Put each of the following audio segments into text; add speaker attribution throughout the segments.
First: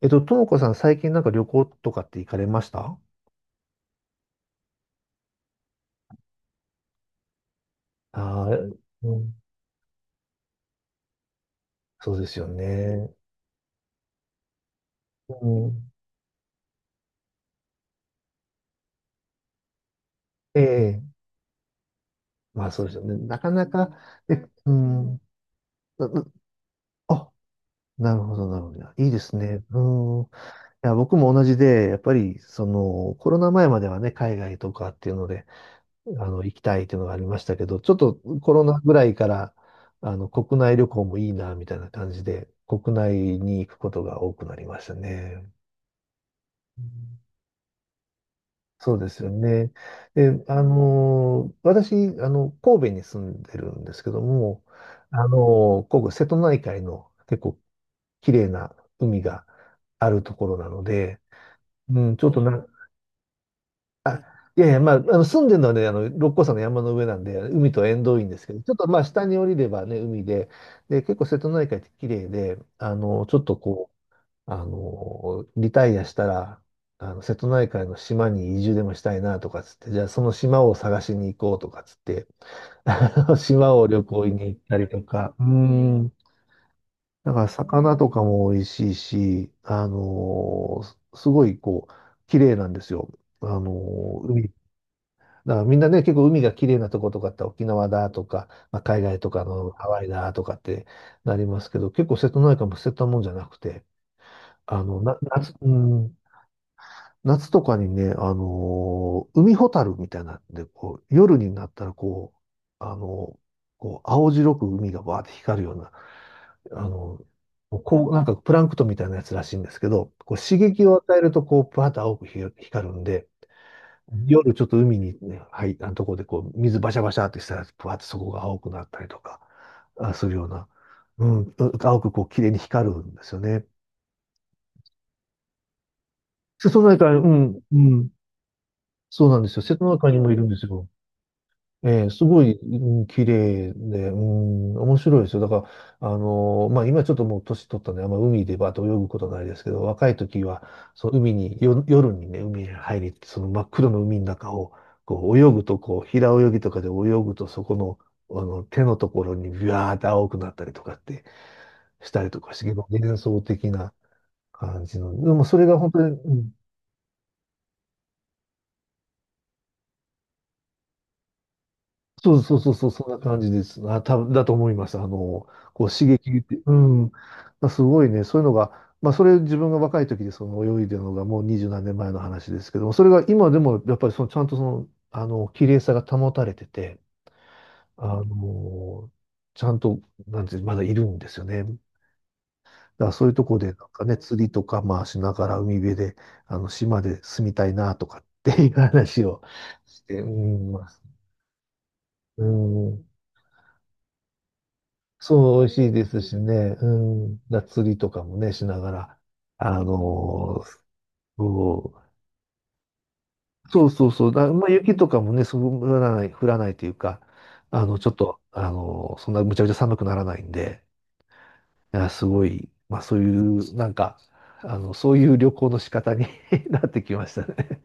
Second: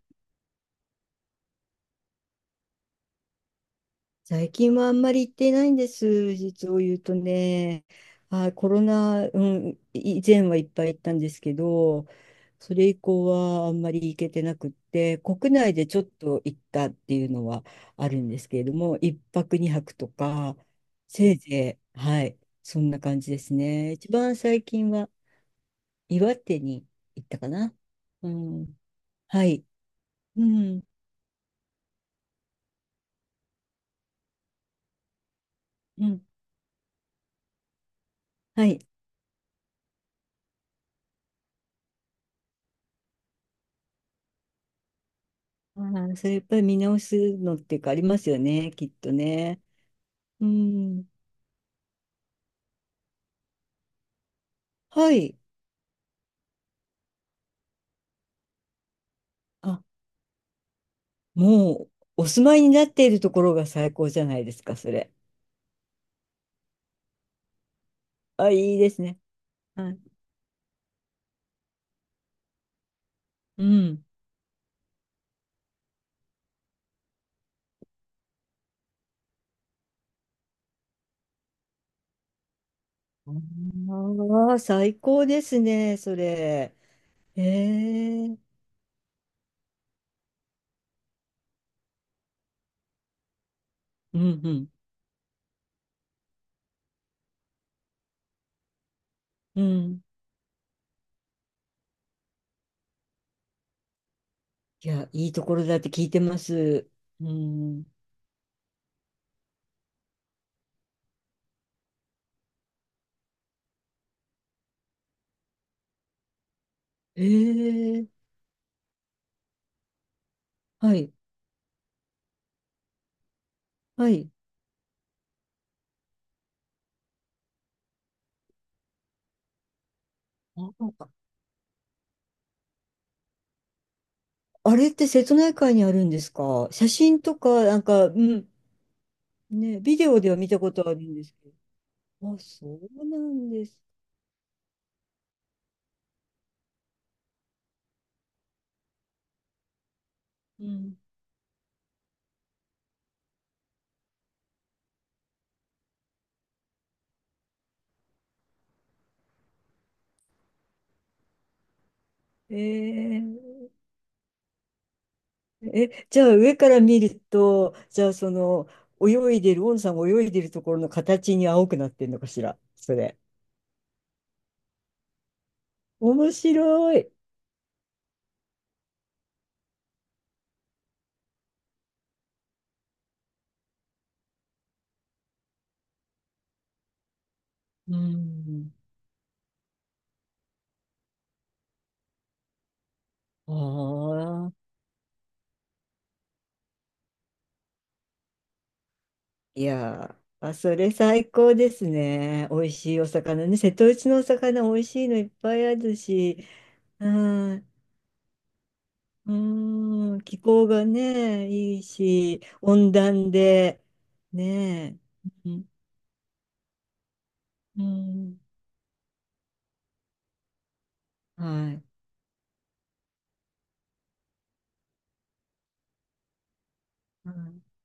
Speaker 1: ともこさん、最近なんか旅行とかって行かれました？
Speaker 2: 最近はあんまり行ってないんです、実を言うとね。
Speaker 1: ああ
Speaker 2: あ、コ
Speaker 1: ー、
Speaker 2: ロ
Speaker 1: う
Speaker 2: ナ、
Speaker 1: ん、
Speaker 2: 以前はいっぱい行ったんですけど、
Speaker 1: そうですよ
Speaker 2: それ以
Speaker 1: ね。
Speaker 2: 降はあんまり行けてなくって、
Speaker 1: う
Speaker 2: 国内で
Speaker 1: ん、
Speaker 2: ちょっと行ったっていうのはあるんですけれども、一泊二泊とか、
Speaker 1: ええ、
Speaker 2: せいぜい、はい、
Speaker 1: まあ
Speaker 2: そ
Speaker 1: そう
Speaker 2: ん
Speaker 1: です
Speaker 2: な
Speaker 1: よね。
Speaker 2: 感じ
Speaker 1: な
Speaker 2: で
Speaker 1: か
Speaker 2: す
Speaker 1: なか、
Speaker 2: ね。一
Speaker 1: え、
Speaker 2: 番最
Speaker 1: う
Speaker 2: 近は
Speaker 1: ん、なな
Speaker 2: 岩手に行っ
Speaker 1: あ、
Speaker 2: たかな。
Speaker 1: なる
Speaker 2: う
Speaker 1: ほど、なるほ
Speaker 2: ん、
Speaker 1: ど。いいです
Speaker 2: は
Speaker 1: ね。
Speaker 2: い、
Speaker 1: うん。い
Speaker 2: うん、
Speaker 1: や、僕も同じで、やっぱり、コロナ前まではね、海外とかっていうので、
Speaker 2: うん、
Speaker 1: 行きたいっていうのがありましたけど、ちょっとコロ
Speaker 2: は
Speaker 1: ナ
Speaker 2: い。
Speaker 1: ぐらいから、国内旅行もいいな、みたいな感じで、国内に行くことが多くなりましたね。
Speaker 2: あー、それやっぱり見
Speaker 1: う
Speaker 2: 直
Speaker 1: ん、
Speaker 2: すのっていうかありますよね、きっ
Speaker 1: そうで
Speaker 2: と
Speaker 1: すよ
Speaker 2: ね。
Speaker 1: ね。で、
Speaker 2: うん。
Speaker 1: 私、神戸に住んでるんですけども、
Speaker 2: はい。
Speaker 1: 神戸、瀬戸内海の結構綺麗な海が
Speaker 2: あ、
Speaker 1: あるところなので、
Speaker 2: もう
Speaker 1: うん、ち
Speaker 2: お
Speaker 1: ょっと
Speaker 2: 住まい
Speaker 1: な、
Speaker 2: になっているところが最高じ
Speaker 1: あ、
Speaker 2: ゃないで
Speaker 1: い
Speaker 2: す
Speaker 1: やい
Speaker 2: か、
Speaker 1: や、
Speaker 2: そ
Speaker 1: まあ、
Speaker 2: れ。
Speaker 1: 住んでるのはね、六甲山の山の上なんで、海と縁遠いんです
Speaker 2: あ、
Speaker 1: けど、ちょ
Speaker 2: い
Speaker 1: っ
Speaker 2: い
Speaker 1: と
Speaker 2: で
Speaker 1: ま
Speaker 2: す
Speaker 1: あ、
Speaker 2: ね。
Speaker 1: 下に降りれば
Speaker 2: は
Speaker 1: ね、
Speaker 2: い。
Speaker 1: 海で、で、結構瀬戸内海って綺麗で、あの、ちょっと
Speaker 2: う
Speaker 1: こ
Speaker 2: ん。
Speaker 1: う、あの、リタイアしたら、瀬戸内海の島に移住でもしたいなとかつって、じゃあその島を探しに行こうとかつって、島を旅行に
Speaker 2: あ
Speaker 1: 行
Speaker 2: あ、
Speaker 1: ったり
Speaker 2: 最
Speaker 1: と
Speaker 2: 高
Speaker 1: か、
Speaker 2: で
Speaker 1: う
Speaker 2: すね、
Speaker 1: ん、
Speaker 2: それ。
Speaker 1: だか
Speaker 2: へ
Speaker 1: ら魚とか
Speaker 2: え。
Speaker 1: も美味しいし、すごいこう、綺麗なんですよ。
Speaker 2: うん
Speaker 1: 海。
Speaker 2: うん。
Speaker 1: だからみんなね、結構海が綺麗なとことかって沖縄だとか、まあ、海外とか
Speaker 2: う
Speaker 1: のハ
Speaker 2: ん。
Speaker 1: ワイだとかってなりますけど、結構瀬戸内海も捨てたもんじゃなくて、
Speaker 2: いや、いいと
Speaker 1: 夏、
Speaker 2: ころ
Speaker 1: う
Speaker 2: だって聞い
Speaker 1: ん、
Speaker 2: てます。う
Speaker 1: 夏とか
Speaker 2: ん。
Speaker 1: にね、海ホタルみたいなんで、こう、夜になったら、う、あのー青白く海がバーって光るような、あの
Speaker 2: へえ。
Speaker 1: なんかプランクトンみたいなやつらしいんですけど、こう、刺激
Speaker 2: は
Speaker 1: を
Speaker 2: い。
Speaker 1: 与えると、こう、バーって青く光るんで、
Speaker 2: はい。
Speaker 1: 夜ちょっと海にね、入ったところで、こう、水バシャバシャってしたら、バーってそこが青くなったりとか、あ、するような、
Speaker 2: あ
Speaker 1: うん、青くこう、綺麗に光るんですよね。
Speaker 2: あれって瀬戸内海にあるんです
Speaker 1: 瀬
Speaker 2: か、
Speaker 1: 戸
Speaker 2: 写
Speaker 1: 内海、
Speaker 2: 真
Speaker 1: う
Speaker 2: と
Speaker 1: ん、
Speaker 2: か、
Speaker 1: うん、
Speaker 2: うん。
Speaker 1: そうなんですよ。瀬
Speaker 2: ね、
Speaker 1: 戸
Speaker 2: ビ
Speaker 1: 内
Speaker 2: デ
Speaker 1: 海に
Speaker 2: オ
Speaker 1: も
Speaker 2: で
Speaker 1: い
Speaker 2: は
Speaker 1: るん
Speaker 2: 見
Speaker 1: で
Speaker 2: た
Speaker 1: す
Speaker 2: こと
Speaker 1: よ。
Speaker 2: あるんですけど。
Speaker 1: ええ、す
Speaker 2: あ、
Speaker 1: ごい、
Speaker 2: そ
Speaker 1: う
Speaker 2: う
Speaker 1: ん、
Speaker 2: な
Speaker 1: 綺
Speaker 2: んで
Speaker 1: 麗
Speaker 2: す。
Speaker 1: で、うん、面白いですよ。だから、まあ、今ちょっともう年取ったんで、あんま海でバーッと泳ぐことないですけど、若い時
Speaker 2: う
Speaker 1: は、
Speaker 2: ん。
Speaker 1: その海に、夜にね、海に入り、その真っ黒の海の中を、こう、泳ぐと、こう、平泳ぎとかで泳ぐと、そこの、手のところにビワーって青くなったりとかってしたりとか
Speaker 2: え
Speaker 1: して、結構幻想
Speaker 2: ー、
Speaker 1: 的な感じの、でもそれが本
Speaker 2: え、
Speaker 1: 当に、
Speaker 2: じゃ
Speaker 1: う
Speaker 2: あ
Speaker 1: ん、
Speaker 2: 上から見ると、じゃあその泳いでる、オンさんが泳いでるところの形に青くなってんのか
Speaker 1: そ
Speaker 2: し
Speaker 1: うそ
Speaker 2: ら、
Speaker 1: うそうそう、
Speaker 2: そ
Speaker 1: そんな
Speaker 2: れ。
Speaker 1: 感じです。あ、多分だと思います。こう刺激
Speaker 2: 面
Speaker 1: って、う
Speaker 2: 白
Speaker 1: ん。
Speaker 2: い。
Speaker 1: まあ、すごいね、そういうのが、まあ、それ自分が若い時でその泳いでるのがもう二十何年前の話ですけども、それが今でもやっぱりそのちゃんとその、綺麗さが保たれてて、
Speaker 2: う
Speaker 1: あ
Speaker 2: ん。
Speaker 1: の、ちゃんと、なんていう、まだいるんですよね。だからそういうと
Speaker 2: あ
Speaker 1: こで、なんかね、釣りと
Speaker 2: あ、
Speaker 1: か、まあ、しながら海辺で、島で住みたいなとかっていう話を
Speaker 2: い
Speaker 1: し
Speaker 2: や
Speaker 1: て、う
Speaker 2: ー、あ、
Speaker 1: ん、
Speaker 2: そ
Speaker 1: ま
Speaker 2: れ
Speaker 1: あ、
Speaker 2: 最高です
Speaker 1: う
Speaker 2: ね。美味しい
Speaker 1: ん。
Speaker 2: お魚ね。瀬戸内のお魚美味しいのいっぱ
Speaker 1: そう、美
Speaker 2: い
Speaker 1: 味
Speaker 2: あ
Speaker 1: しい
Speaker 2: る
Speaker 1: ですし
Speaker 2: し。
Speaker 1: ね、う
Speaker 2: う
Speaker 1: ん、だ
Speaker 2: ん。
Speaker 1: 釣りとかもね、しながら、
Speaker 2: う
Speaker 1: あ
Speaker 2: ーん、気
Speaker 1: のー
Speaker 2: 候がね、いい
Speaker 1: そ
Speaker 2: し、温暖
Speaker 1: う、
Speaker 2: で、
Speaker 1: そうそうそう、だ、まあ、雪
Speaker 2: ね
Speaker 1: とかもね、
Speaker 2: え、う
Speaker 1: そ
Speaker 2: ん、
Speaker 1: う降らない、降らないというか、
Speaker 2: う
Speaker 1: あの、ちょっ
Speaker 2: ん、
Speaker 1: と、あのーそんなむちゃくちゃ寒くならないんで、
Speaker 2: はい。
Speaker 1: あ、すごい、まあ、そういう、なんか、そういう旅行の仕方に なってきま
Speaker 2: は
Speaker 1: し
Speaker 2: い、
Speaker 1: たね。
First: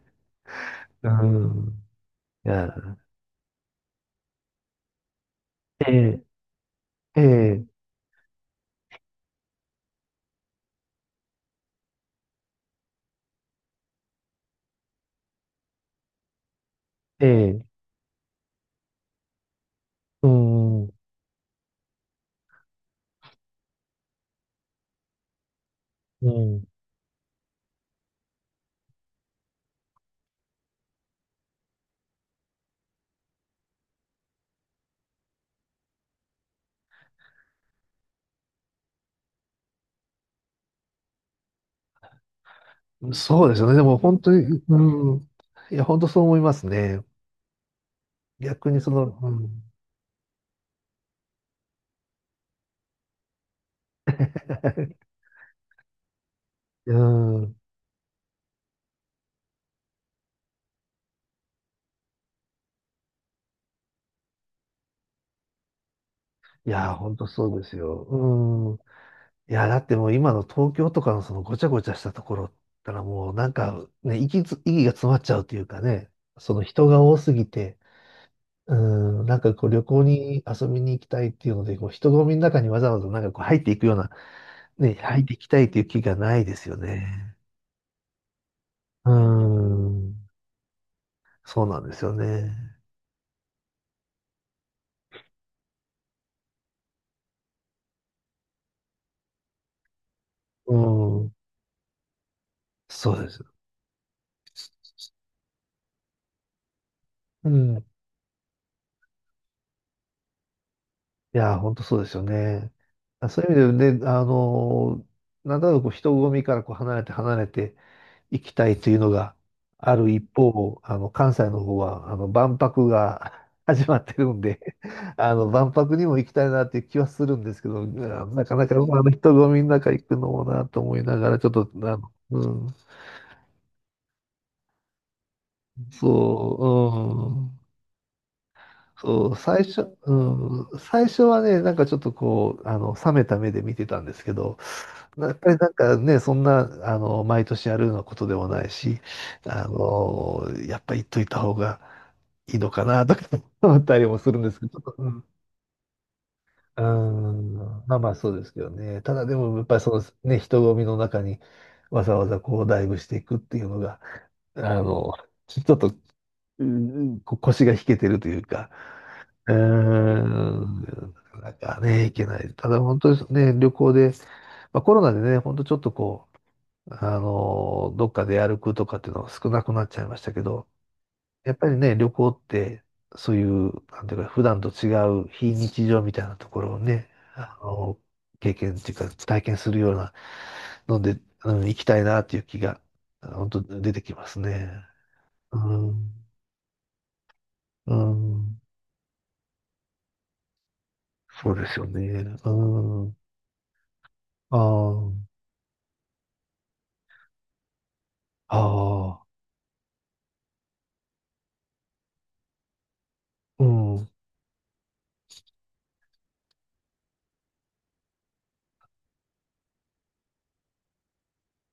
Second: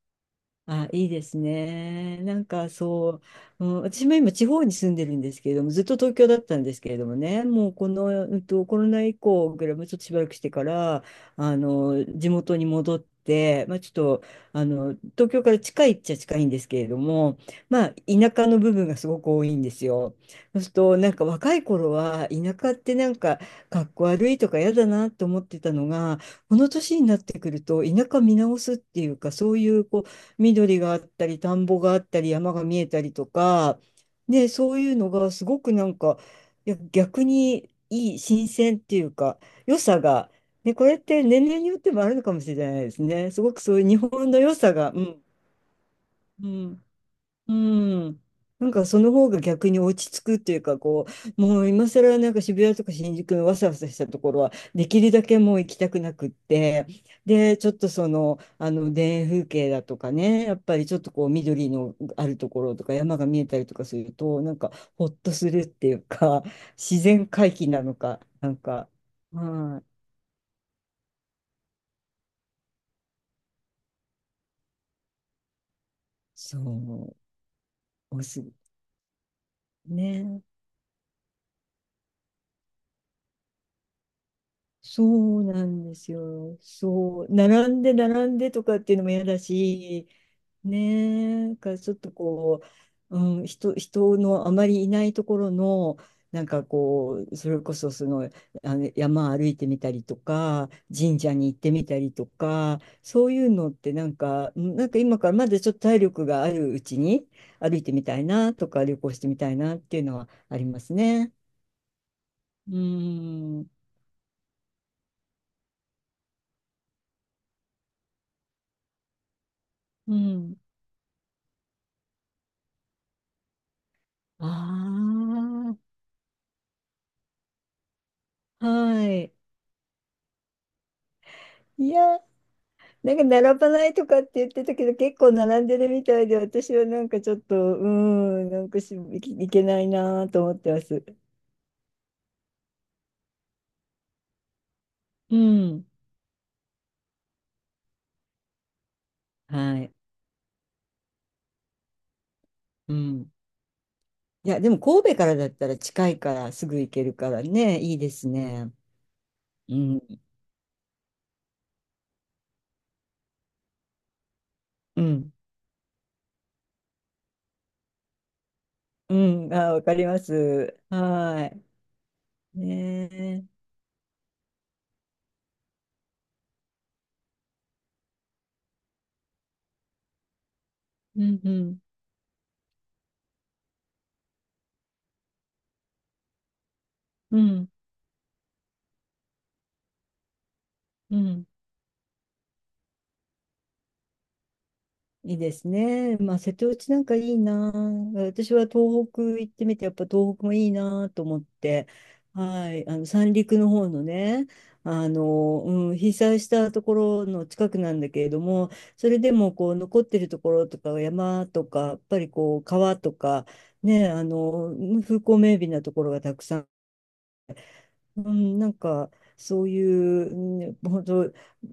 Speaker 2: あ、いい
Speaker 1: う
Speaker 2: です
Speaker 1: ん。
Speaker 2: ね。
Speaker 1: いや、
Speaker 2: うん、私も今地方に住んでるんですけれども、ずっ
Speaker 1: え
Speaker 2: と東
Speaker 1: え、
Speaker 2: 京だったんですけれども
Speaker 1: え
Speaker 2: ね、
Speaker 1: え、
Speaker 2: もうこの、コロナ以降ぐらい、もうちょっとしばらくしてから、地元に戻って、まあちょっと、東京から近いっちゃ近いんですけれど
Speaker 1: え
Speaker 2: も、
Speaker 1: え、
Speaker 2: まあ田舎の部分がすごく多いんですよ。
Speaker 1: う
Speaker 2: そうする
Speaker 1: ん、う
Speaker 2: と、若い頃は、田舎ってなんか、かっこ悪いとか嫌だなと思ってたのが、この年になってくると、田舎見直すっていうか、そういう、こう、緑があったり、田んぼがあったり、山が見えたりとか、ね、そういうのがすごくなんか、いや、逆にいい、新鮮っていうか、良さが、ね、これって年齢によってもあるのかもしれないです
Speaker 1: ん。
Speaker 2: ね。す
Speaker 1: そう
Speaker 2: ご
Speaker 1: で
Speaker 2: く
Speaker 1: すよね。
Speaker 2: そう
Speaker 1: で
Speaker 2: いう
Speaker 1: も
Speaker 2: 日
Speaker 1: 本
Speaker 2: 本
Speaker 1: 当
Speaker 2: の
Speaker 1: に、
Speaker 2: 良さが、う
Speaker 1: うん。
Speaker 2: ん、
Speaker 1: いや、本当そう思い
Speaker 2: う
Speaker 1: ます
Speaker 2: ん
Speaker 1: ね。
Speaker 2: うん。な
Speaker 1: 逆
Speaker 2: ん
Speaker 1: に
Speaker 2: か
Speaker 1: そ
Speaker 2: その
Speaker 1: の、う
Speaker 2: 方が
Speaker 1: ん。
Speaker 2: 逆に落ち着くっていうか、こう、もう今更なんか渋谷とか新宿のわさわさしたところはでき るだけもう行きたくなくって、
Speaker 1: うん。
Speaker 2: でちょっとその、あの田園風景だとかね、やっぱりちょっとこう緑のあるところとか山が見えたりとかするとなんかほっとするっていうか、
Speaker 1: い やー、
Speaker 2: 自
Speaker 1: ほんと
Speaker 2: 然
Speaker 1: そ
Speaker 2: 回
Speaker 1: うで
Speaker 2: 帰
Speaker 1: す
Speaker 2: なの
Speaker 1: よ。
Speaker 2: かなん
Speaker 1: うん。
Speaker 2: か、
Speaker 1: いやー、だ
Speaker 2: はい、
Speaker 1: ってもう今の東京とかのそのごちゃごちゃしたところったらもうなんかね、息が詰まっちゃうというかね、そ
Speaker 2: そ
Speaker 1: の人が
Speaker 2: う
Speaker 1: 多すぎて、
Speaker 2: おす
Speaker 1: うん、なんかこう旅行
Speaker 2: ね
Speaker 1: に遊びに行きたいっていうので、こう人混みの中にわざわざなんかこう入っていくような、ね、入って
Speaker 2: そ
Speaker 1: い
Speaker 2: う
Speaker 1: きた
Speaker 2: な
Speaker 1: いとい
Speaker 2: ん
Speaker 1: う
Speaker 2: で
Speaker 1: 気
Speaker 2: す
Speaker 1: がないで
Speaker 2: よ。
Speaker 1: すよ
Speaker 2: そう、
Speaker 1: ね。
Speaker 2: 並んで並んでとかっていうの
Speaker 1: う
Speaker 2: も嫌だし、
Speaker 1: ん。
Speaker 2: ねえ、なん
Speaker 1: そう
Speaker 2: か
Speaker 1: なん
Speaker 2: ち
Speaker 1: で
Speaker 2: ょっ
Speaker 1: す
Speaker 2: と
Speaker 1: よね。
Speaker 2: こう、うん、人のあまりいないところの、なんかこう、それこそその、あの山歩いてみたりとか、
Speaker 1: う
Speaker 2: 神
Speaker 1: ん。
Speaker 2: 社に行ってみたりとか、
Speaker 1: そう
Speaker 2: そ
Speaker 1: で
Speaker 2: う
Speaker 1: す。
Speaker 2: いうのってなんか、うん、なんか今からまだちょっと体力があるうちに
Speaker 1: う
Speaker 2: 歩い
Speaker 1: ん。
Speaker 2: てみたいなとか、旅行してみたいなっていうのはありますね。
Speaker 1: いやー、本当そうですよね。
Speaker 2: う
Speaker 1: あ、そういう
Speaker 2: ん、
Speaker 1: 意味でね、なんだろう、こう人混みからこう離れていきたいというのがある
Speaker 2: う
Speaker 1: 一
Speaker 2: ん。
Speaker 1: 方、関西の方はあの万博が 始まってるんで
Speaker 2: あ
Speaker 1: 万
Speaker 2: あ。
Speaker 1: 博にも行きたいなっていう気はするんですけど、あー、なかなかあ
Speaker 2: は
Speaker 1: の人
Speaker 2: い。
Speaker 1: 混みの中行くのもなと思いながら、ちょっと、
Speaker 2: いや、なんか並ばないとかって言ってたけど、結構並んでるみたいで、私はなんかちょ
Speaker 1: そ
Speaker 2: っ
Speaker 1: う、う
Speaker 2: と、
Speaker 1: ん。
Speaker 2: うーん、なんかし、い
Speaker 1: そ
Speaker 2: け
Speaker 1: う、
Speaker 2: いけ
Speaker 1: 最
Speaker 2: ない
Speaker 1: 初、
Speaker 2: なと思って
Speaker 1: うん、
Speaker 2: ます。
Speaker 1: 最初はね、なんかちょっとこう、冷めた目で見てたんですけど、や
Speaker 2: う
Speaker 1: っぱりなん
Speaker 2: ん。
Speaker 1: かね、そんな、毎年やるようなことでもないし、
Speaker 2: はい。
Speaker 1: やっぱ言っといた方がいいのか
Speaker 2: う
Speaker 1: な、とか
Speaker 2: ん。
Speaker 1: 思ったりもするん
Speaker 2: い
Speaker 1: です
Speaker 2: や、
Speaker 1: け
Speaker 2: で
Speaker 1: ど、
Speaker 2: も
Speaker 1: ちょっと、う
Speaker 2: 神戸
Speaker 1: ん、
Speaker 2: からだったら近いからすぐ
Speaker 1: うー
Speaker 2: 行けるからね、
Speaker 1: ん、
Speaker 2: い
Speaker 1: ま
Speaker 2: い
Speaker 1: あま
Speaker 2: で
Speaker 1: あ
Speaker 2: す
Speaker 1: そうですけど
Speaker 2: ね。
Speaker 1: ね。ただでも、やっぱ
Speaker 2: う
Speaker 1: りその
Speaker 2: ん。
Speaker 1: ね、人混みの中にわざわざこう、ダイブしていくっていうのが、あ
Speaker 2: う
Speaker 1: の、
Speaker 2: ん。
Speaker 1: ちょっと、うん、こ腰が引けてるというか、
Speaker 2: う
Speaker 1: う
Speaker 2: ん、あ、わかり
Speaker 1: ー
Speaker 2: ます。
Speaker 1: ん、
Speaker 2: は
Speaker 1: なかなかね、行けない。
Speaker 2: い。
Speaker 1: ただ本
Speaker 2: ね
Speaker 1: 当に
Speaker 2: え。
Speaker 1: ね、旅行で、まあ、コロナでね、本当ちょっとこう、あのどっかで歩くとかっていうのが少なくなっちゃいましたけど、
Speaker 2: うんう
Speaker 1: やっぱり
Speaker 2: ん。
Speaker 1: ね、旅行って、そういう、なんていうか、普段と違う非日常みたいなところをね、
Speaker 2: うん。
Speaker 1: 経験っていうか、体験するようなの
Speaker 2: う
Speaker 1: で、
Speaker 2: ん。
Speaker 1: うん、行きたいなっていう気が、本当出てきますね。
Speaker 2: いいで
Speaker 1: う
Speaker 2: す
Speaker 1: ん、
Speaker 2: ね。まあ、瀬戸内なんかいいな。
Speaker 1: う
Speaker 2: 私
Speaker 1: ん、
Speaker 2: は東北行ってみて、やっぱ東北もいいなと思っ
Speaker 1: そうですよ
Speaker 2: て、
Speaker 1: ね。
Speaker 2: はい、あ
Speaker 1: う
Speaker 2: の
Speaker 1: ん、
Speaker 2: 三陸の方のね、
Speaker 1: ああ。
Speaker 2: 被災したところの近くなんだけれど
Speaker 1: あ
Speaker 2: も、それ
Speaker 1: あ、
Speaker 2: でもこう残ってるところとか山とか、やっぱりこう川とか、
Speaker 1: うん、
Speaker 2: ね、あの、風光明媚なところがたくさん、うん、なんかそういう、うん、本当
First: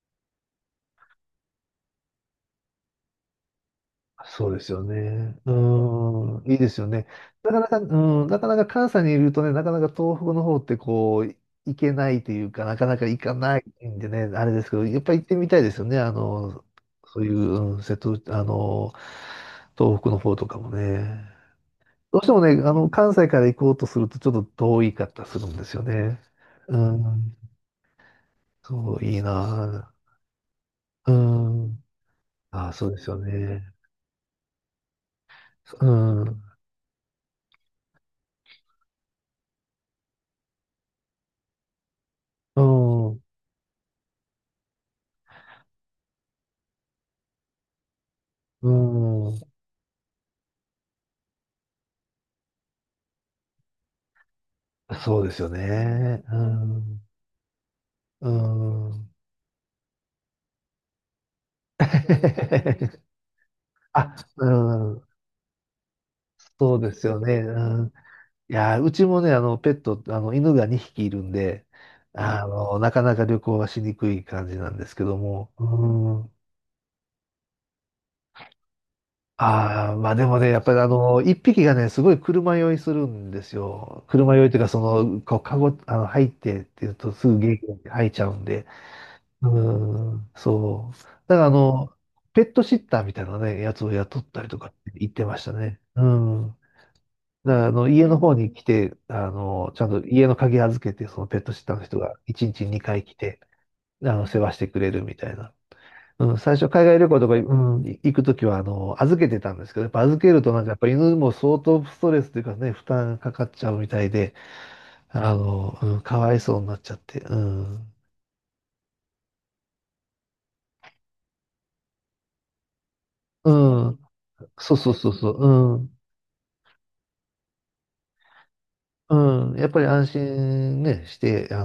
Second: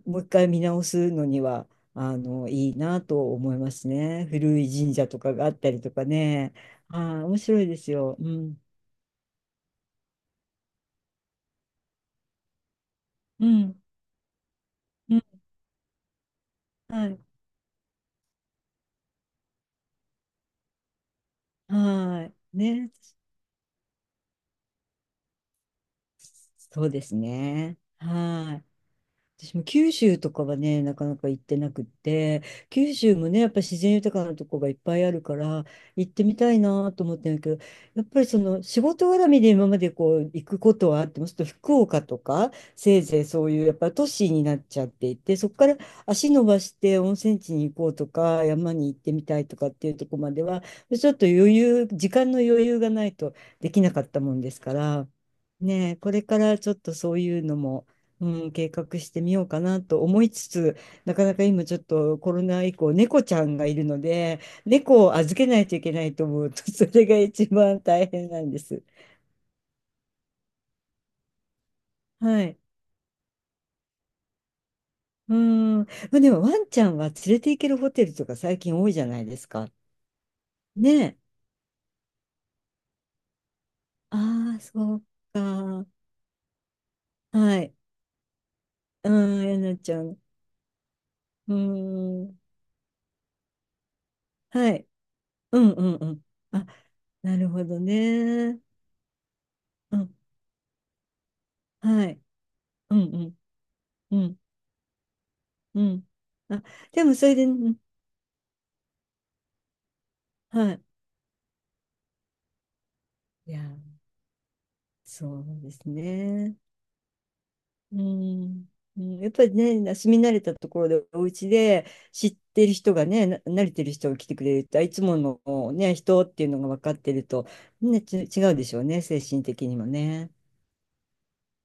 Speaker 2: もう一回見直すのにはあのいいなと思いますね。
Speaker 1: そう
Speaker 2: 古
Speaker 1: で
Speaker 2: い
Speaker 1: すよ
Speaker 2: 神社とか
Speaker 1: ね。
Speaker 2: があったりとか
Speaker 1: うん、
Speaker 2: ね。
Speaker 1: いいですよね。
Speaker 2: はい、面
Speaker 1: なか
Speaker 2: 白い
Speaker 1: な
Speaker 2: で
Speaker 1: か、
Speaker 2: すよ。
Speaker 1: うん、
Speaker 2: う
Speaker 1: なかな
Speaker 2: ん、
Speaker 1: か関西にいるとね、なかなか東北の方ってこう、行けないというか、なかなか行か
Speaker 2: う
Speaker 1: ない
Speaker 2: ん、
Speaker 1: んでね、あれですけど、やっぱ
Speaker 2: う
Speaker 1: り行
Speaker 2: ん、
Speaker 1: ってみたいですよね。
Speaker 2: はい、
Speaker 1: そういう、うん瀬戸、あの、東北の方とかもね。どうし
Speaker 2: は
Speaker 1: てもね、
Speaker 2: い、ね、
Speaker 1: 関西から行こうとするとちょっと遠いかったりするんですよね。う
Speaker 2: そうです
Speaker 1: ん、
Speaker 2: ね。はい。
Speaker 1: そう、いい
Speaker 2: 私も九
Speaker 1: な。
Speaker 2: 州とかはね、なか
Speaker 1: う
Speaker 2: なか行ってなく
Speaker 1: ん、
Speaker 2: って、
Speaker 1: ああ、そう
Speaker 2: 九
Speaker 1: です
Speaker 2: 州
Speaker 1: よ
Speaker 2: もね、やっぱ
Speaker 1: ね。
Speaker 2: 自然豊かなとこがいっぱいあるから、
Speaker 1: う
Speaker 2: 行ってみ
Speaker 1: ん。
Speaker 2: たいなと思ってるけど、やっぱりその仕事絡みで今までこう行くことはあっても、ちょっと福岡とか、
Speaker 1: う
Speaker 2: せい
Speaker 1: ん、
Speaker 2: ぜいそういうやっぱ都市になっちゃっていて、そこから足伸ばして温泉地に行こうとか、
Speaker 1: う
Speaker 2: 山に行ってみた
Speaker 1: ん、
Speaker 2: いとかっていうとこまでは、ちょっと余裕、時間の余裕がないとできなかったもんですから、
Speaker 1: そうですよ
Speaker 2: ねえ、こ
Speaker 1: ね。
Speaker 2: れからちょっとそういうのも、
Speaker 1: う
Speaker 2: うん、計
Speaker 1: ん、う
Speaker 2: 画し
Speaker 1: ん。
Speaker 2: てみようかなと思いつつ、なかなか今ちょっとコロナ以降、猫ちゃんがいるの
Speaker 1: あ、
Speaker 2: で、
Speaker 1: うん、
Speaker 2: 猫を預けないといけないと思うと、
Speaker 1: そう
Speaker 2: そ
Speaker 1: です
Speaker 2: れが
Speaker 1: よね。
Speaker 2: 一番
Speaker 1: うん。
Speaker 2: 大変なん
Speaker 1: い
Speaker 2: で
Speaker 1: や
Speaker 2: す。
Speaker 1: ー、うちもね、あの、ペット、あの、犬が2匹いるんで、
Speaker 2: はい。
Speaker 1: なかなか旅行はしにくい感じなんですけど
Speaker 2: う
Speaker 1: も。う
Speaker 2: ん。まあ、で
Speaker 1: ん。
Speaker 2: もワンちゃんは連れて行けるホテルとか最近多いじゃないですか。
Speaker 1: ああ、まあでもね、やっぱりあ
Speaker 2: ねえ。
Speaker 1: の、1匹がね、すごい車酔いするんですよ。車酔い
Speaker 2: あ
Speaker 1: という
Speaker 2: あ、
Speaker 1: か、そ
Speaker 2: そう
Speaker 1: の、こう、か
Speaker 2: か。
Speaker 1: あの、入ってっていうと、すぐ元
Speaker 2: は
Speaker 1: 気
Speaker 2: い。
Speaker 1: に吐いちゃうんで。
Speaker 2: うん、やなちゃ
Speaker 1: う
Speaker 2: ん。
Speaker 1: ん、そう。だから
Speaker 2: うん。
Speaker 1: ペットシッターみたいなね、やつを雇ったりとか
Speaker 2: は
Speaker 1: っ
Speaker 2: い。
Speaker 1: て言ってました
Speaker 2: うん
Speaker 1: ね。
Speaker 2: うんう
Speaker 1: う
Speaker 2: ん。
Speaker 1: ん。
Speaker 2: あ、なる
Speaker 1: だか
Speaker 2: ほ
Speaker 1: らあ
Speaker 2: ど
Speaker 1: の、家の方に
Speaker 2: ね。
Speaker 1: 来て、ちゃん
Speaker 2: う
Speaker 1: と
Speaker 2: ん。
Speaker 1: 家の鍵預けて、そのペットシッターの人
Speaker 2: は
Speaker 1: が
Speaker 2: い。
Speaker 1: 1日
Speaker 2: う
Speaker 1: 2
Speaker 2: ん
Speaker 1: 回来
Speaker 2: うん。
Speaker 1: て、
Speaker 2: う
Speaker 1: 世
Speaker 2: ん。
Speaker 1: 話してくれるみたいな。
Speaker 2: うん。
Speaker 1: うん。最
Speaker 2: あ、
Speaker 1: 初海外
Speaker 2: で
Speaker 1: 旅
Speaker 2: も
Speaker 1: 行
Speaker 2: そ
Speaker 1: とか、
Speaker 2: れ
Speaker 1: う
Speaker 2: で、うん、
Speaker 1: ん、行くときは、預けてたんですけど、やっぱ預けるとなんか
Speaker 2: は
Speaker 1: やっ
Speaker 2: い。
Speaker 1: ぱ犬も相当ストレスというかね、負担かかっ
Speaker 2: いや、
Speaker 1: ちゃうみたいで、
Speaker 2: そうです
Speaker 1: うん、かわいそ
Speaker 2: ね。
Speaker 1: うになっちゃって、うん。
Speaker 2: うん。うん、やっぱりね、住み慣れたところで、お家で知ってる人がね、
Speaker 1: う
Speaker 2: 慣れてる
Speaker 1: ん。
Speaker 2: 人が来てくれる
Speaker 1: そ
Speaker 2: と、
Speaker 1: う
Speaker 2: あ、い
Speaker 1: そう
Speaker 2: つ
Speaker 1: そう
Speaker 2: も
Speaker 1: そう。
Speaker 2: の
Speaker 1: う
Speaker 2: ね、
Speaker 1: ん。
Speaker 2: 人っていうのが分かってると、ね、違うでしょうね、精神
Speaker 1: うん、や
Speaker 2: 的
Speaker 1: っ
Speaker 2: に
Speaker 1: ぱり
Speaker 2: も
Speaker 1: 安
Speaker 2: ね。
Speaker 1: 心ね、して、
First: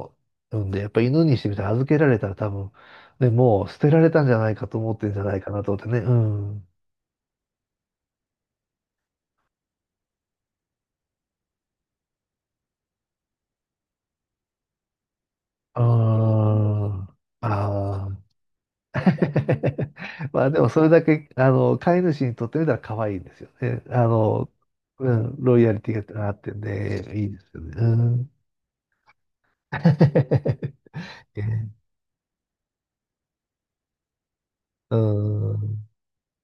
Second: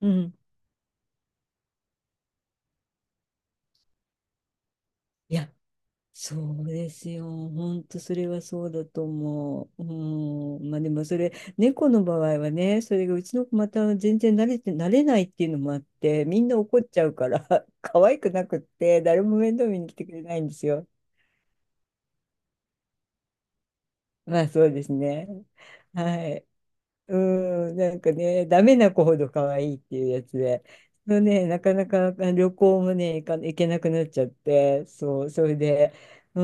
Speaker 2: うん。
Speaker 1: 産んで、やっぱり犬にしてみたら預けられたら多分、ね、もう捨てられたんじゃないかと思ってんじゃな
Speaker 2: い
Speaker 1: いか
Speaker 2: や、
Speaker 1: なと思ってね、う
Speaker 2: そ
Speaker 1: ん。
Speaker 2: う
Speaker 1: う
Speaker 2: ですよ。本当それはそうだと思う。うん。まあでもそれ、猫の場合はね、それがうちの子また全然慣れないっていうのもあって、みんな怒っちゃ
Speaker 1: ん。
Speaker 2: うから、
Speaker 1: あ
Speaker 2: 可
Speaker 1: あ。
Speaker 2: 愛くなくって、誰も面倒見に来てくれ ない
Speaker 1: ま
Speaker 2: ん
Speaker 1: あ
Speaker 2: で
Speaker 1: で
Speaker 2: す
Speaker 1: もそ
Speaker 2: よ。
Speaker 1: れだけ、飼い主にとってみたら可愛いんですよね。
Speaker 2: まあそうです
Speaker 1: う
Speaker 2: ね。
Speaker 1: ん、ロイヤリティが
Speaker 2: は
Speaker 1: あっ
Speaker 2: い。
Speaker 1: てん
Speaker 2: う
Speaker 1: で、いいですよね。
Speaker 2: ん、
Speaker 1: う
Speaker 2: なんか
Speaker 1: ん。
Speaker 2: ね、ダメな子ほど可愛いっていうやつで、その ね、な
Speaker 1: ね
Speaker 2: かなかあ旅行もね、行けなくなっちゃって、
Speaker 1: う
Speaker 2: そう、それ
Speaker 1: ん。
Speaker 2: で、う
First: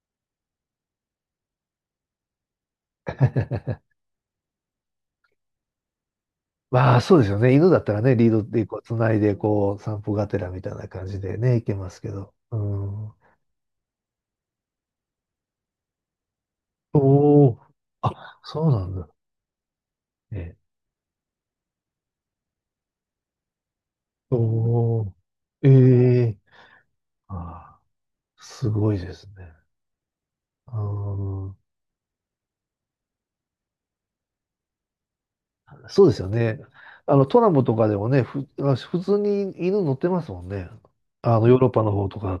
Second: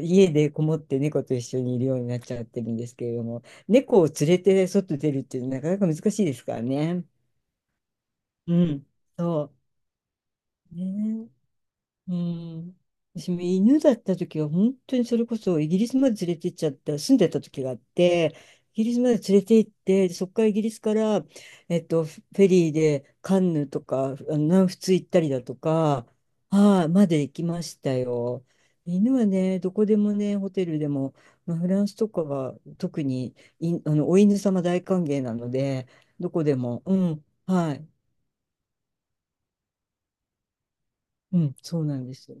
Speaker 2: ん、家でこもって猫と一緒にいるようになっちゃってるんですけれども、猫を連れて外出るっていうのはなかなか難しいですから
Speaker 1: まあ、
Speaker 2: ね。
Speaker 1: そうですよね。犬だったらね、リード
Speaker 2: う
Speaker 1: でこう、
Speaker 2: ん、
Speaker 1: 繋いで、
Speaker 2: そ
Speaker 1: こう、散歩がてらみたい
Speaker 2: う。
Speaker 1: な感じ
Speaker 2: ね、
Speaker 1: でね、行けますけ
Speaker 2: う
Speaker 1: ど。う
Speaker 2: ん。
Speaker 1: ん。
Speaker 2: 私も犬だった時は本当にそれこそイギリスまで連れて行っちゃった、住んでた
Speaker 1: おお。
Speaker 2: 時があって、
Speaker 1: あ、そう
Speaker 2: イ
Speaker 1: な
Speaker 2: ギリ
Speaker 1: ん
Speaker 2: ス
Speaker 1: だ。
Speaker 2: まで連れて行って、そこ
Speaker 1: え
Speaker 2: からイ
Speaker 1: え。
Speaker 2: ギリスから、えっと、フェリーでカンヌとか、あ
Speaker 1: お
Speaker 2: の南仏行っ
Speaker 1: お。
Speaker 2: たりだと
Speaker 1: え
Speaker 2: か、
Speaker 1: え。
Speaker 2: はい、まで行きま
Speaker 1: あ
Speaker 2: し
Speaker 1: あ、
Speaker 2: たよ。
Speaker 1: すごいで
Speaker 2: 犬は
Speaker 1: すね。
Speaker 2: ね、どこでもね、ホテ
Speaker 1: う
Speaker 2: ルでも、ま
Speaker 1: ん。
Speaker 2: あ、フランスとかは特にい、あの、お犬様大歓迎なので、
Speaker 1: そうですよ
Speaker 2: どこで
Speaker 1: ね。
Speaker 2: も、うん、
Speaker 1: トラム
Speaker 2: は
Speaker 1: と
Speaker 2: い、
Speaker 1: かでもね、普通に犬乗ってますもんね。
Speaker 2: うん、
Speaker 1: ヨーロッ
Speaker 2: そ
Speaker 1: パ
Speaker 2: う
Speaker 1: の
Speaker 2: なん
Speaker 1: 方
Speaker 2: で
Speaker 1: とか
Speaker 2: す。
Speaker 1: だ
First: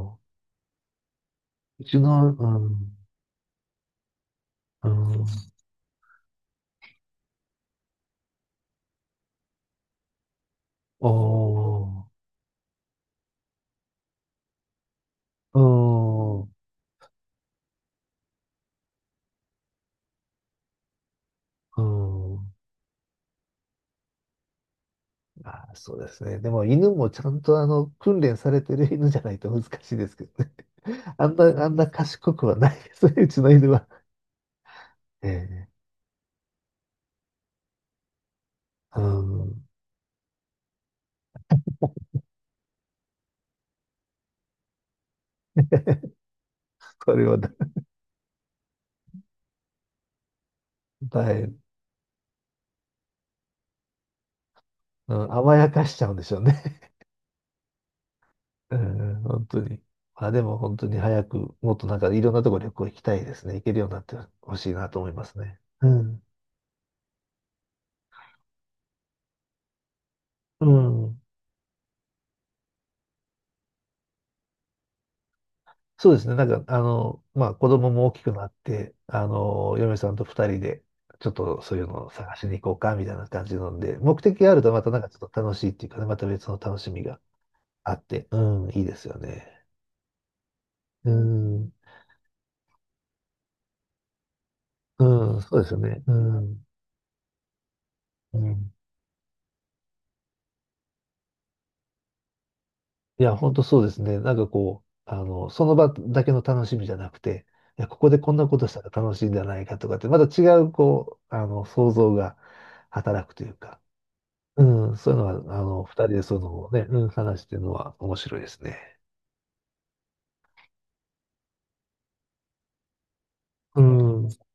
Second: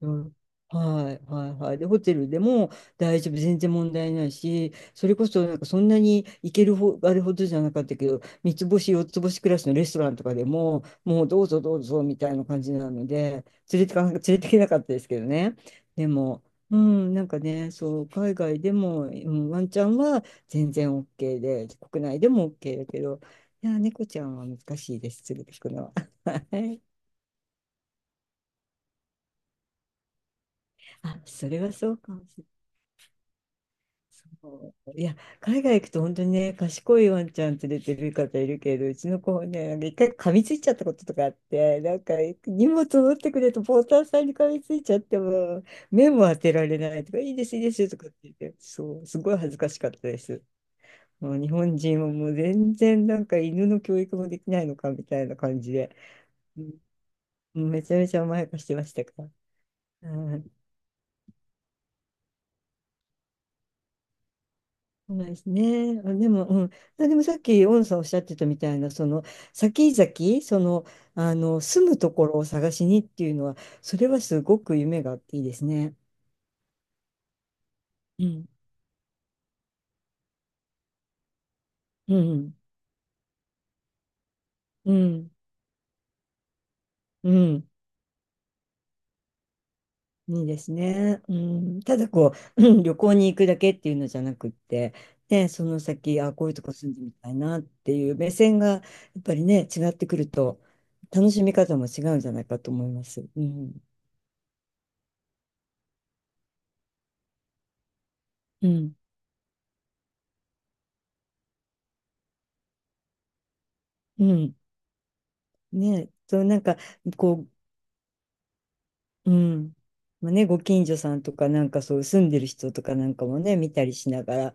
Speaker 2: うん、はいはいはい。
Speaker 1: うん。う
Speaker 2: で、
Speaker 1: ち
Speaker 2: ホテル
Speaker 1: の、
Speaker 2: で
Speaker 1: う
Speaker 2: も
Speaker 1: ん。
Speaker 2: 大丈夫、全然問題ないし、
Speaker 1: う
Speaker 2: それ
Speaker 1: ん。
Speaker 2: こそなんかそんなに行けるほあれほどじゃなかったけど、三つ星、四つ星クラスのレストランとかでも、
Speaker 1: お
Speaker 2: もうどうぞどうぞ
Speaker 1: お。
Speaker 2: みたいな感じなので、連れてけなかったですけどね。で
Speaker 1: う
Speaker 2: も、うん、なんかね、そう、海外でも、うん、ワンちゃんは全然 OK で、
Speaker 1: ん。
Speaker 2: 国内で
Speaker 1: う
Speaker 2: も
Speaker 1: ん。
Speaker 2: OK だけど、いや、猫ちゃんは難しいです、連れて
Speaker 1: あ
Speaker 2: く
Speaker 1: あ、
Speaker 2: のは。
Speaker 1: そうですね。で
Speaker 2: は
Speaker 1: も
Speaker 2: い、
Speaker 1: 犬もちゃんとあの訓練されてる犬じゃないと難しいですけどね。
Speaker 2: あ、それ
Speaker 1: あ
Speaker 2: は
Speaker 1: んな
Speaker 2: そうかも
Speaker 1: 賢
Speaker 2: しれな
Speaker 1: くは
Speaker 2: い。
Speaker 1: ないですね、うちの犬は。
Speaker 2: そういや、海
Speaker 1: ええ
Speaker 2: 外行くと本当にね、賢いワンちゃん連れてる方いるけど、う
Speaker 1: う
Speaker 2: ちの子
Speaker 1: ん。
Speaker 2: ね、なんか一回噛みついちゃったこととかあって、なんか荷物持ってくれとポーターさんに噛みついちゃっても、目も当てられな い
Speaker 1: そ
Speaker 2: とか、
Speaker 1: れ
Speaker 2: いい
Speaker 1: は
Speaker 2: で
Speaker 1: だ、
Speaker 2: す、いいですよとかって言って、そう、すごい恥ずかしかったです。も
Speaker 1: だ
Speaker 2: う日
Speaker 1: い、
Speaker 2: 本人はもう全然なんか犬の教育もできないのかみ
Speaker 1: う
Speaker 2: たい
Speaker 1: ん、
Speaker 2: な
Speaker 1: 甘
Speaker 2: 感
Speaker 1: や
Speaker 2: じ
Speaker 1: か
Speaker 2: で、
Speaker 1: しちゃうんでしょうね。
Speaker 2: うん、めちゃめちゃ甘やかし て
Speaker 1: う
Speaker 2: ましたか
Speaker 1: ん、
Speaker 2: ら。
Speaker 1: 本当に。まあ
Speaker 2: う
Speaker 1: で
Speaker 2: ん、
Speaker 1: も本当に早く、もっとなんかいろんなとこ旅行行きたいですね。行けるようになってほしいなと思い
Speaker 2: そ
Speaker 1: ま
Speaker 2: うで
Speaker 1: す
Speaker 2: す
Speaker 1: ね。う
Speaker 2: ね。あ、
Speaker 1: ん。
Speaker 2: でも、うん。あ、でもさっき、オンさんおっしゃってたみたいな、その、先々、そ
Speaker 1: う
Speaker 2: の、
Speaker 1: ん。
Speaker 2: あの、住むところを探しにっていうのは、それはすごく夢があっていいですね。
Speaker 1: そうですね。なんか、まあ、子供も大き
Speaker 2: う
Speaker 1: くな
Speaker 2: ん。
Speaker 1: って、嫁さんと二人で、ちょっとそういうのを
Speaker 2: う
Speaker 1: 探し
Speaker 2: ん。
Speaker 1: に行こうか、みたいな感じなので、目的があるとまた
Speaker 2: う
Speaker 1: なんかちょっ
Speaker 2: ん。
Speaker 1: と楽しいっていうかね、また別の楽しみが
Speaker 2: うん。
Speaker 1: あって、うん、いいですよね。
Speaker 2: いいです
Speaker 1: う
Speaker 2: ね。う
Speaker 1: ん、
Speaker 2: ん。ただ、こう、うん、旅行に行くだけっていうのじゃなくって、
Speaker 1: うん、
Speaker 2: ね、
Speaker 1: そう
Speaker 2: そ
Speaker 1: ですよ
Speaker 2: の
Speaker 1: ね。う
Speaker 2: 先、あ、こういうと
Speaker 1: ん、
Speaker 2: こ住んでみたいなっていう目
Speaker 1: う
Speaker 2: 線が、
Speaker 1: ん。
Speaker 2: やっぱりね、違ってくると、楽しみ方も違うんじゃないかと思いま
Speaker 1: い
Speaker 2: す。
Speaker 1: や、
Speaker 2: う
Speaker 1: 本当そ
Speaker 2: ん。
Speaker 1: うですね。なんかこう、その場だけの楽しみじゃなくて、いや、ここでこんなこと
Speaker 2: う
Speaker 1: したら
Speaker 2: ん。
Speaker 1: 楽しいんじゃないかとかって、また違う、こう、想像が働くというか、
Speaker 2: うん。
Speaker 1: うん、そういうのは、二
Speaker 2: ね
Speaker 1: 人
Speaker 2: え、
Speaker 1: でそ
Speaker 2: そう、なん
Speaker 1: の
Speaker 2: か、
Speaker 1: ね、うん、話し
Speaker 2: こ
Speaker 1: てるのは面白いですね。
Speaker 2: う、うん。まあね、ご近所さんとか、なんかそう、住んでる人とかなんかもね、見
Speaker 1: う
Speaker 2: たりしな
Speaker 1: ん、
Speaker 2: がら、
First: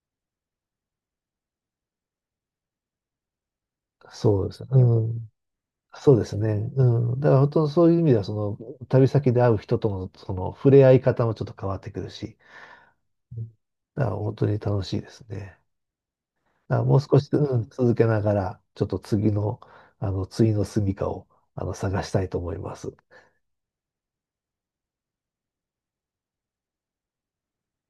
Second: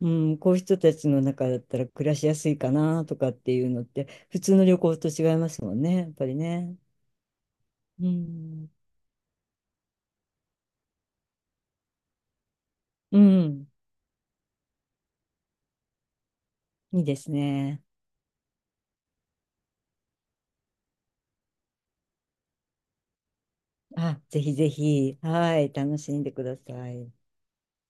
Speaker 2: うん、こういう人たちの中だったら暮らしやすいかなとかっていうのって、普
Speaker 1: そうで
Speaker 2: 通
Speaker 1: す
Speaker 2: の
Speaker 1: ね。
Speaker 2: 旅行
Speaker 1: う
Speaker 2: と
Speaker 1: ん、
Speaker 2: 違いますもんね、やっ
Speaker 1: そうで
Speaker 2: ぱり
Speaker 1: すね。
Speaker 2: ね。
Speaker 1: うん、だから本当そういう意
Speaker 2: う
Speaker 1: 味では、その、
Speaker 2: ん。
Speaker 1: 旅先で会う人との、その、触れ合い方もちょっと変わってくるし、
Speaker 2: うん。
Speaker 1: だから本当に楽しいですね。だからもう
Speaker 2: いいで
Speaker 1: 少し、
Speaker 2: す
Speaker 1: うん、
Speaker 2: ね。
Speaker 1: 続けながら、ちょっと次の、次の住処を、探したいと思います。
Speaker 2: あ、ぜひぜひ、はい、楽しんでください。